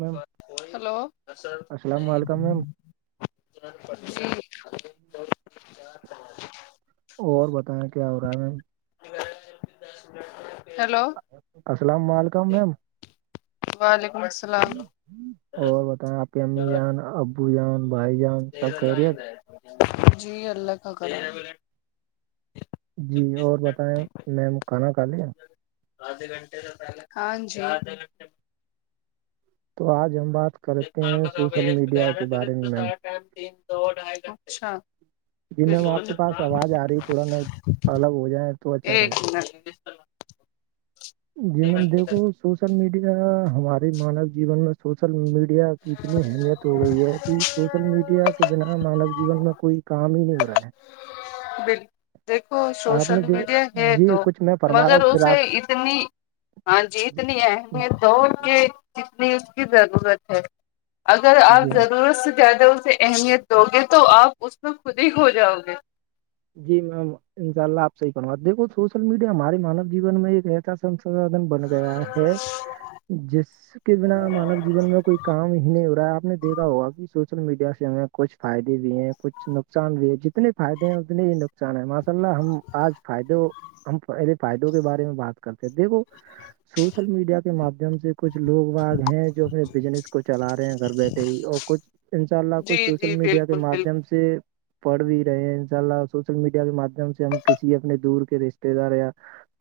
میم hello sir السلام علیکم میم [unintelligible] [inaudible] اور بتائیں کیا ہو رہا ہے ہم ہیلو [unintelligible] السلام علکم میم وعلیکم السلام اور بتائیں آپ کی امی جان ابو جان بھائی جان [unintelligible] خیریت جی اللہ کا کر [unintelligible] جی اور بتائیں میم کھانا کا لے آدے گھنٹے پ ہاں جی آدھے گنٹے تو آج ہم بات کرتے م ہیں سوشل میڈیا کے بارے میں میم سا ٹائم تین دو ڈھائی گھٹے جی میم آپ کے پاس آواز آ رہی تھوڑا نا [unintelligible] الگ ہو جائیں تو اچھا ایک رہے [unintelligible] جیم دیکھو سوشل میڈیا ہمارے مانو جیون میں سوشل کی اتنی اہمیت ہو گئی ہے کہ سوشل میڈیا کے بنا [unintelligible] ہاں مانو جین میں کوئی کام ہی نہیں ہو رہا ہے [unintelligible] بالکل دیکھو آپ سوشل نے دے- میڈیا ہے جی تو کچھ میں فرما رہا مگر ہوں پھر اسے آپ [unintelligible] اتنی ہاں جی اتنی اہمیت د کہ [unintelligible] اپنی اس کی ضرورت ہے اگر آپ جی ضرورت سے زیادہ اسے [unintelligible] اہمیت دو گے تو آپ اس میں خود ہی کھو جاؤ گے [unintelligible] جی میم ان شاء اللہ آپ سے ہی بنوا دیکو سوشل میڈیا ہمارے مانو جیون میں ایک ایسا [unintelligible] سسھن بن گیا ہے [unintelligible] جس کے بنا مانو جیون میں کوئی کام ہی نہیں ہو رہا ہے آپ نے دیکھا ہوگا کہ سوشل میڈیا سے ہمیں کچھ فائدے بھی ہیں کچھ نقصان بھی ہے جتنے فائدے ہیں اتنے ہی نقصان ہیں ہماں مس ہم آج فائدوں ہم پہے فائدوں کے بارے میں بات کرتے ہیں دیکھو سوشل میڈیا کے مادھیم سے کچھ لوگ واگ ہیں جو اپنے بزنس کو چلا رہے ہیں گھر بیٹھے ہی اور کچھ انشاء اللہ کچھ جی سوشل جی میڈیا کے بالکل مادھیم بالکل سے پڑھ بھی رہے ہیں ان شاء اللہ سوشل میڈیا کے مادھیم سے ہم کسی اپنے دور کے رشتے دار یا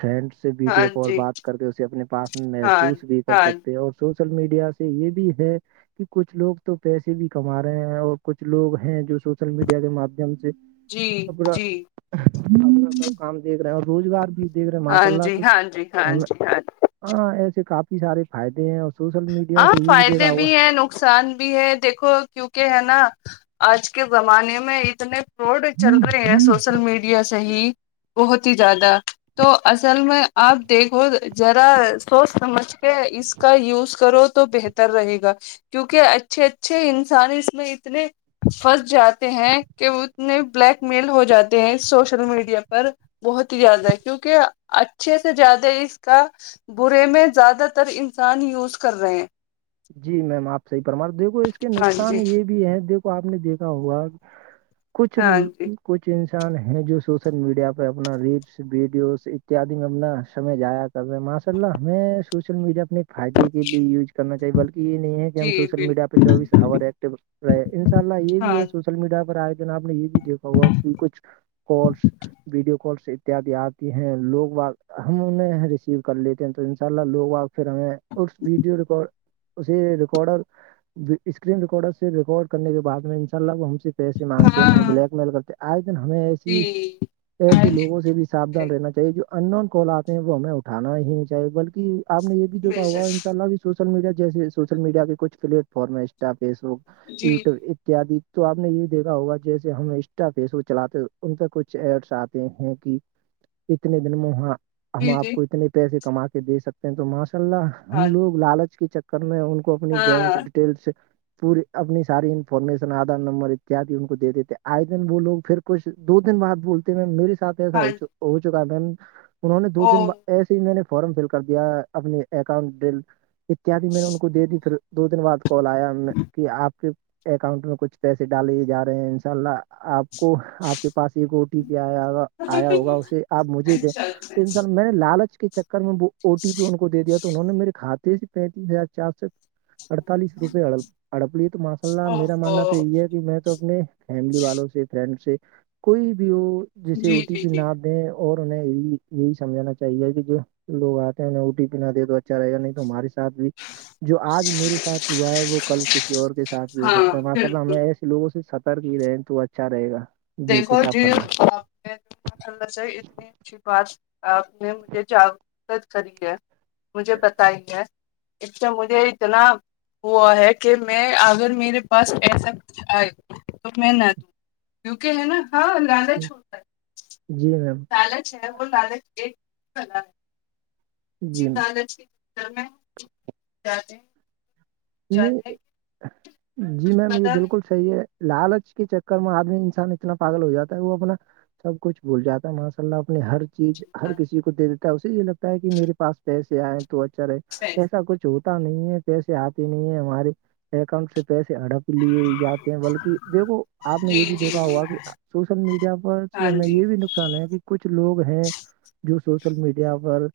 فرینڈ سے ہاں ویڈیو کال جی بات کر کے اسے اپنے پاس میں ہاں محسوس بھی کر ہاں سکتے اور سوشل میڈیا سے یہ بھی ہے کہ کچھ لوگ تو پیسے بھی کما رہے ہیں اور کچھ لوگ ہیں جو سوشل میڈیا کے مادھیم سے جی جی نا سب کام دیکھ رہے ہیں اور روزگار بھی دیکھ رہے ماشاء ہاں اللہ جی تو ہاں جی ہاں ہمیں جی ہاں جی ہاں ایسے کافی سارے فائدے ہیں اور سوشل میڈیا ہاں سے یہ فائدے دیکھا ہوا بھی ہیں ن نقصان بھی ہے دیکھو کیونکہ ہے نا آج کے زمانے میں اتنے روڈ چل رہے ہیں سوشل میڈیا سے ہی بہت ہی زیادہ تو اصل میں آپ دیکھو ذرا سوچ سمجھ کے اس کا یوز کرو تو بہتر رہے گا کیونکہ اچھے اچھے انسان اس میں اتنے پھنس جاتے ہیں کہ اتنے بلیک میل ہو جاتے ہیں سوشل میڈیا پر بہت ہی زیادہ ہے کیونکہ اچھے سے زیادہ اس کا برے میں زیادہ تر انسان یوز کر رہے ہیں جی میم آپ صحی پرمار دیکھو اس کے ہاں جی نقصان یہ بھی ہے دیک آپ نے دیکھا ہوا کچھ ہاں جی کچھ انسان ہیں جو سوسل میڈیا پہ اپنا ریلس ویڈیوز اتیادی میں اپنا سمج جایا سب ماشاء اللہ ہمیں سوشل میڈیا اپنے فائدے کے لیے یوز کرنا بلکہ یہ نہیں ہے کہ ہم جی سوشل بال میڈیا پہ چوبیس آور ایکٹو رہے ان شاء اللہ یہ بھی ہے سوشل ہاں سوشل میڈیا پر آئے دن آپ نے یہ بھی دیکا ہوا کہچھ کالس ویڈیو کالس اتد آتی ہیں لوگ باگ ہم انہیں ریسیو کر لیتے ہیں تو ان شاء اللہ لوگ باگ پھر ہمیں اور ویڈیو ریکارڈ اسے ریکارڈر اسکرین ریکارڈر سے ریکارڈ کرنے کے بع میں ان شاء اللہ ہم پیسے مانگتے ہمیں ہاں بلیک میل کرتے آج دن ہمیں جی ایسی ایسے آئے لوگوں سے بھی ساابھان رہنا چاہیے جو ان نون کال آتے ہیں وہ ہمیں اٹھانا ہی نہیں چاہیے بلکہ آپ نے یہ جو بے ہوگا شک اناء اللہ بھی سوشل میڈیا جیسے سوشل مڈیا کے کچھ پلیٹ فارم ہے انسٹا فیس بک جی یوٹیوب اتیاد تو آپ نے یہ بھی دیکھا ہوگا جیسے ہم انسٹا فیس بک چلاتے ان پہ کچھ ایڈس آتے ہیں کہ اتنے دن موہاں [unintelligible] ہم جی جی آپ جی کو اتنے پیسے کما کے دے سکتے ہیں تو ماشاء اللہ ہم ہاں جی لوگ لالچ کے چکر میں ان کو اپنی بینک ہاں ڈیٹیلس پوری اپنی ساری انفارمیشن آدار نمبر اتیاد ان کو دے دیتے آئے دن وہوگ پھر کچھ دو دن بعد بولتے میم میرے ساتھ ایسا ہو ہاں جی ہو چکا ہے میم انہوں نے دو او دن بعد ایسے ہی میں نے فارم فل کر دیا اپنے اکاؤنٹ ڈٹیل اتیاد میں نے ان کو دے دی پھر دو دن بعد کال آیا میں کہ آپ کے اکاؤنٹ میں کچھ پیسے ڈالے جا رہے ہیں ان شاء اللہ آپ کو آپ کے پاس ایک اوٹی پ آیا ہوگا آیا ہوگا اسے آپ مجھے دیں اچھا اچھا تو انا ال میں نے لالچ کے چکر میں وہ او ٹی پی ان کو دے دیا تھا تو انہوں نے میرے کھاتے سے پینتیس ہزار چار سو اڑتالیس روپئے اڑ ہڑپ لیے تو ماشاء اللہ او میرا او ماننا تو یہ ہے کہ میں تو اپنے فیملی والوں سے فرینڈ سے کوئی بھی وہ جیسے او جی ٹی جی پی نہ جی آ اور انیں یہی یہی سمجھنا چاہیے کہ جو لو آتے ہیں ا ٹی پی نہ دیے تو اچھا رہے گا نہیں تو ماری س بھی جو آج میرے ساتھ ہوا ہے وہ کل کسی اور کے ساتھ بھی ہو ہاں سکتا ہے ماشاء اللہ بالکل ہمیں ایسے لوگوں سے سترک ہی رہے تو اچھا رہے گا دیکھو کچھ آپ جی فرمائیں [unintelligible] [unintelligible] مشلہ سے اتنی اچھی بات آپ نے مجھے جاگرت کری ہے [unintelligible] [unintelligible] مجھے پتا ہی ہے ایک تو مجھے اتنا [unintelligible] [unintelligible] ہوا ہے کہ میں اگر میرے پاس ایسا کچھ آئے تو میں نہ دوں کیونکہ ہے نا ہاں لدہ چھوڑتا ہے جی میم پال ہے وہ لالچ ایک کلا ہے جی لالچ کی [unintelligible] [unintelligible] سھر میں ج [unintelligible] [unintelligible] نہیں جی کچھ میم یہ پتا نہیں بالکل [unintelligible] چاہیے لالچ کے چکر میں آدمی انسان اتنا پاگل ہو جاتا ہے وہ اپنا [unintelligible] سب کچھ بھول جاتا ہے ماشاء اللہ اپنے ہر [unintelligible] چیز ہر کسی کو دے دیتا ہے اسے یہ لگتا ہے کہ میرے پاس پیسے آئے تو اچھا رہے ایسا کچھ [unintelligible] جو ہوتا نہیں ہے پیسے آتی نہیں ہے ہمارے اکاؤنٹ سے پیسے ہڑپ [unintelligible] لیے جاتے ہیں بلکہ دیکھو آپ نے یہ جی بھی جی دیکھا جی ہوگا کہ سوشل میڈیا پر ہاں ہمیں جی یہ بھی نقصان ہے کہ [unintelligible] کچھ لوگ ہیں جو سوشل میڈیا پر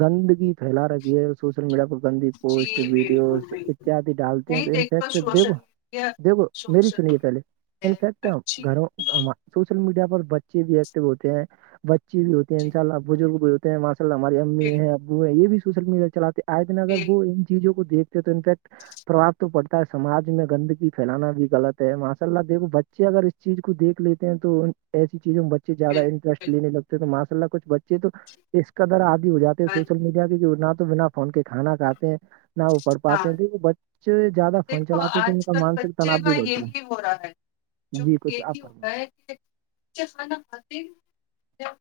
گندگی [unintelligible] پھیلا رکھی ہے سوشل میڈیا پر گندی جی پوسٹ بالکل ویڈیوز [unintelligible] بالکل اتد ڈالتے ہیں تو نہیں دیکھو انفیکٹ دھو سوشل میڈیا دھو میری سوشل سنیے پہلے میڈیا ان فیکٹ اچھی ہے گھروں [unintelligible] سوشل میڈیا پر بچے بھی ایکٹو ہوتے ہیں بچے بھی ہوتے ہیں جی ان شاء اللہ بزرگ بھی [unintelligible] ماشا اللہ ہماری امی بالکل ہیں ابو ہیں یہ بھی سوشل میڈیا چلے آئے دن اگر وہ بالکل ان چیزوں کو دیکتے تو انفیکٹ [unintelligible] پربا تو پڑتا ہے سمج میں گندگی پھیلانا بھی غلط ہے ماشاء اللہ دیکھو بچے اگر چیز کو دیکھ لیتے ہیں تو [unintelligible] ایسی چیزوں میں بچے زیادہ انٹرسٹ بالکل لینے لگتے ہیں تو ماشاء اللہ کچھ بچے تو اس کا در [unintelligible] ہو جاتے ہیں ہاں سوشل جی، میڈیا کی نہ تو بنا فون کے کھانا کاتے ہیں نہ وہ پھ پاتے [unintelligible] ہاں کیونکہ وہ بچے زیادہ فون دیکھو چلاتے ہیں تو ان آج کا کل مانسک تناؤ بچے بھی کا بڑھتا ہے یہی ہو رہا ہے [unintelligible] جی کچھ آ پر [unintelligible] اھ کھانا کھاتے ہیں [unintelligible]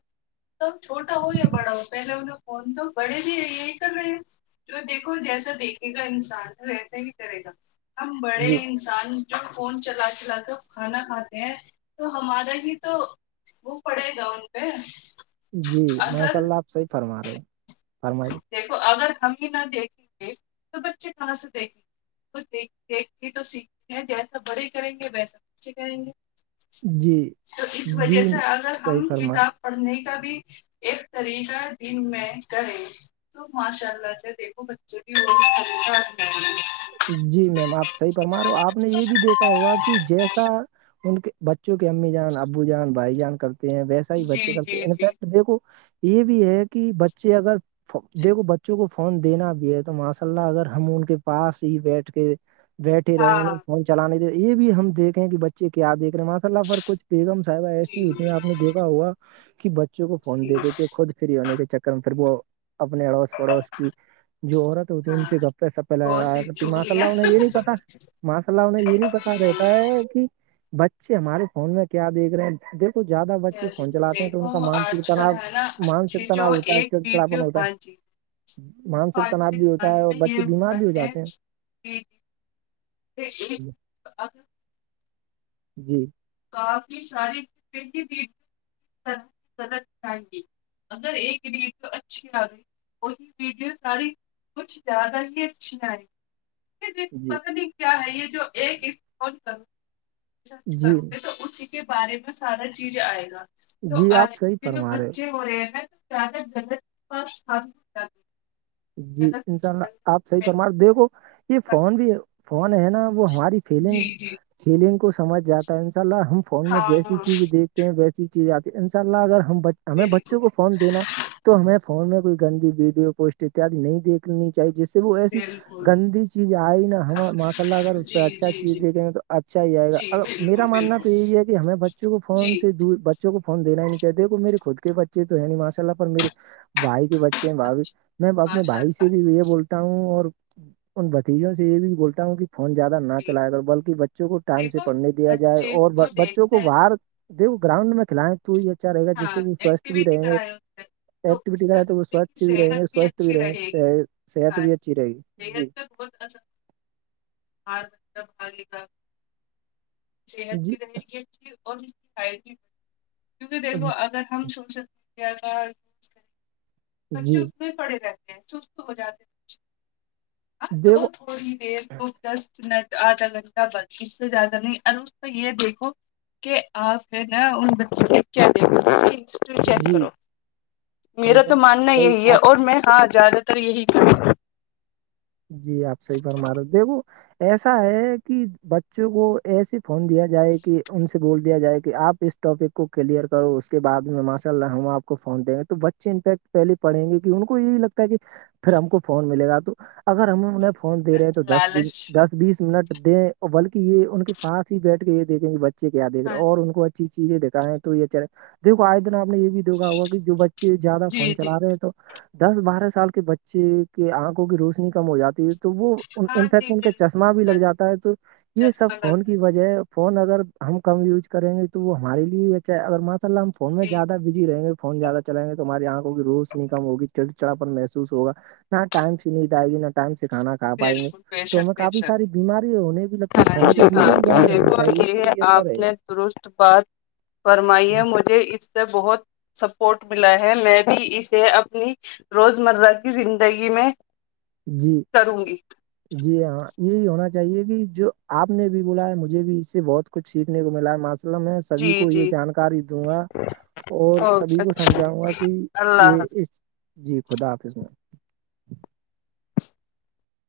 توب چھوٹا ہو یا بڑا ہو پہلے انہگ فون تو بڑے بھی رہ یہی کر رہے ہیں [unintelligible] تو دیکھو جیسا دیکھے گا انسان تو ویسا ہی کرے گا ہم بڑے جی [unintelligible] انسان جب فون چلا چلا کر کھانا کھاتے ہیں تو ہمارا ہی تو [unintelligible] پو پڑے گا انن پ [unintelligible] جی ماشاء اللہ آپ صحیح فرما رہے ہو فرمائی [unintelligible] دیکھو اگر ہم ہی نہ دیکھیں گے تو بچے کہاں سے دیکھیں گے [unintelligible] وہ دیکھ دیکھ کے تو سیکھتے ہیں جیسا بڑے کریں گے ویسا اچھے کریں گے [unintelligible] جی تو اس وجہ جی سے اگر صحیح ہم فرما کتاب پڑھنے کا بھی ایک طریقہ ہے جن میں [unintelligible] اے تو ماشاء اللہ سے دیکھو بچوں کیم [unintelligible] جی میم آپ صحیح فما رہے ہو آپ نے یہ بھی دیکھا ہوگا کہ جیسا [unintelligible] ان کے بچوں کے امی جان ابو جان بھائی جان کرتے ہیں ویسے [unintelligible] بچے جی جی کرتے جی انفیکٹ دیکو یہ بھی ہے کہ بچے اگر [unintelligible] دیکھو بچوں کو فون دینا بھی ہے تو ماشاء اللہ اگر ہم ان کے پاس ہی بیٹھ کے بیٹھے رہے ہیں ہاں انہیں پہنچ [unintelligible] چلانے یہ بھی ہم دیکھ ہیں کہ بچے کیا دیک رہے ہیں ماشء اللہر کچھ [unintelligible] بیگم صاحبہ ایسی جی ہوتی ہیں آپ نے دیکھا ہوا کہ بچوں کو فون جی دے دیتے خود [unintelligible] فری ہونے کے چکر میں پھر وہ اپنے اڑوس [unintelligible] پڑوس کی جو عورت ہوتی ان ہاں سے گپ پے سپ پہ لایا گوسپ کرتی ماشا چگلیاں اللہہیں یہ نہیں پتا [unintelligible] ماشاء اللہ انہیں یہ نہیں پتا رہتا ہے کہ بچے ہمارے فون میں کیا دیکھ رہے ہیں [unintelligible] دیکو زیادہ بچے فون چلاتے ہیں تو ان دیکھو کا مانسک آج کل تناؤ ہے نا اچھی مانسک جو تناؤ ہوتا ہے [unintelligible] ایک ویڈیو ہوتا ہاں جی ہے مانسک آج تناؤ کے بھی ہوتا زمانے ہے اور میں یہ بچے ہو بیمار رہا بھی ہے جاتے ہیں جی ج [unintelligible] جی کافی ساری پی بھی غلط چاہے اگر ایک ریٹ اچھی آ گئی ای ویڈیو ساری کچھ زیادہ ہی اچھھی ہیں [unintelligible] دیکھو جی پت نہیں کیا ہے یہ جو ایک اسال کرو جی کرو [inaudible] تو اسی کے بارے میں سارا چیز آئے گا تو جی آپ آج کل صحیح کے جو فرما رہے بچے ہو رہے ہیں نا [unintelligible] گغلت پاس [unintelligible] جی انشاء اللہ آپ صحیح پرمار دیکھو یہ فون بھی فون ہے نا وہ ہماری فیلنگ جی جی فیلنگ کو سمجھ جاتا ہے انشاء اللہ ہم فون میں ہاں جیسی ہاں چیز دیکھ ویسی چیز آتی ہے ان شاء اللہ اگر ہم ہمیں بالکل بچوں کو فون دینا تو ہمیں فون میں کوئی گندی ویڈیو پوسٹ اتیاد نہیں دیکھنی چاہیے جس وہ ہویا سے [inaudible] بالکل گندی چیز آئے نا ہم ماشاء اللہ اگر اس سے جی اچھا جی چیز جی دیکھیں گے تو اچھا ہی آئے گا جی ا بالکل میرا ماننا بالکل تو یہی ہے کہ ہمیں بچوں کو جی فون سے بچوں کو فون دا ہی نہیں چاہتے میرے خود کے بچے تو ہے نہیں ماشاءلہ پر مے بائی کے بچے ہیں بھ اچھا میں اپنے ماشاء بھائی سے اللہ بھی یہ بولتا ہوں اور ان بھتیجوں سے یہ بھی بولتا ہوں کہ فون زیادہ نہ جی چلیا کر بلکہ بچوں کو ٹائم سے دیکھو پڑھنے دیا جائے بچے اور کو بچوں کو دیکھنے باہر د گراؤنڈ میں کھلائیں تو یہ رہے گا جس سے ہاں وہ سوچھ بھی ایکٹیویٹی رہیں گے کرائے اس سے تو ایکٹیو اس ک سے ہے تو وہ بچے کی سوچھ بھی رہیں گے صحت سوچھ بھی اچھی گی رہے صحت بھی اچھی رہے گی جی ہ ب کا [inaudible] صحت جی بھی رہے گی ا اور اس کی بھی [inaudible] کیونکہ دیکھو اگر ہم سوشل میڈیا کا ز کر بچے جی اس میں پڑے رہتے [inaudible] مسوس تو ہو جاتےچ دیکھو ہ [inaudible] تھوڑی دیر کو دس منٹ آدھا گھنٹہ بس اس سے زیادہ نہیں ار اس کو یہ دیکھو [inaudible] کہ آپ ہے نا ان بچوں کے کیا د [inaudible] چیک جی کرو میرا تو ماننا صحیح یہی آپ ہے اور میں ہاں زد [inaudible] تر یہی [inaudible] جی آپ صحی پرمارے دیکھو ایسا ہے کہ ب بچوں کو ایس فون دیا جائے کہ ان بول دیا جائے کہ آپ اس ٹاپک کو کلیئر کرو اس کے بع میں ماشاء اللہ ہوں آپ کو فون دیں گے تو بچے انفیکٹ پہلے پڑھیں گے کہ ان کو یہی لگتا ہے کہ پھر ہم کو فون ملے گا تو اگر ہم انہیں فون دے رہے ہیں تو دس بیس لالچ دس بیس منٹ دیں اور بلکہ یہ ان کے پاس ہی بیٹھ کے یہ دتےیں کہ بچے کیا دیک رہ ہاں اور ان کو اچھے ا چیزیں دکھایں تو یہ اے دیکو آج دن آپ نے یہ بھی گ ہوا کہ جو بچے زیادہ جی فون جی چلا رہے ہیں تو دس بارہ سال کے بچے کے آنکھوں کی روشنی کم ہو جاتی ہے تو وہ ہاں انفیکٹ جی ان کا چشمہ بھی لگ بالکل جاتا ہے تو یہ جیسے سب میں فون کی وجہ فون اگر ہم کم یوز کریں گے تو وہ ہمارے لیے اچ اگر ماشا اللہ ہم سے فون میں جی زیادہ بزی رہیں گے فون زیادہ چلیں گے تمہاری آنکھوں کی روز نہیں کم ہوگ چڑ چڑا پر محسوس ہوگ نہ ٹائم سی نہیں آئے گیا ٹائم سے کھا [inaudible] کا پائیں گے بالکل بے تو شک ہمیں بے کافی شک ساری بیماری ہونے بھی لگتی ہے ہاں فون جی سے ہاں دوری ہی بنائے رکھنی چاہیے توی یہ اچھا رہے گا در بات فرمائی ہے مجھے اس سے بہت [inaudible] سپورٹ ملا ہے میں بھی اسے اپنی روز مرہ کی زندگی میں جی کروں گی جی ہاں یہی ہونا چاہیے کہ جو آپ نے بھی بولا ہے مجھے بھی اس سے بہت کچھ سیکھنے کو ملا ہے ماسلہ میں سبھی جی کو یہ جی جانکاری دوں گا اور سبھی اوکے کو اچھا سمجھاؤں گا کہ اللہ یہ حافظ اس جی خدا حافظ میں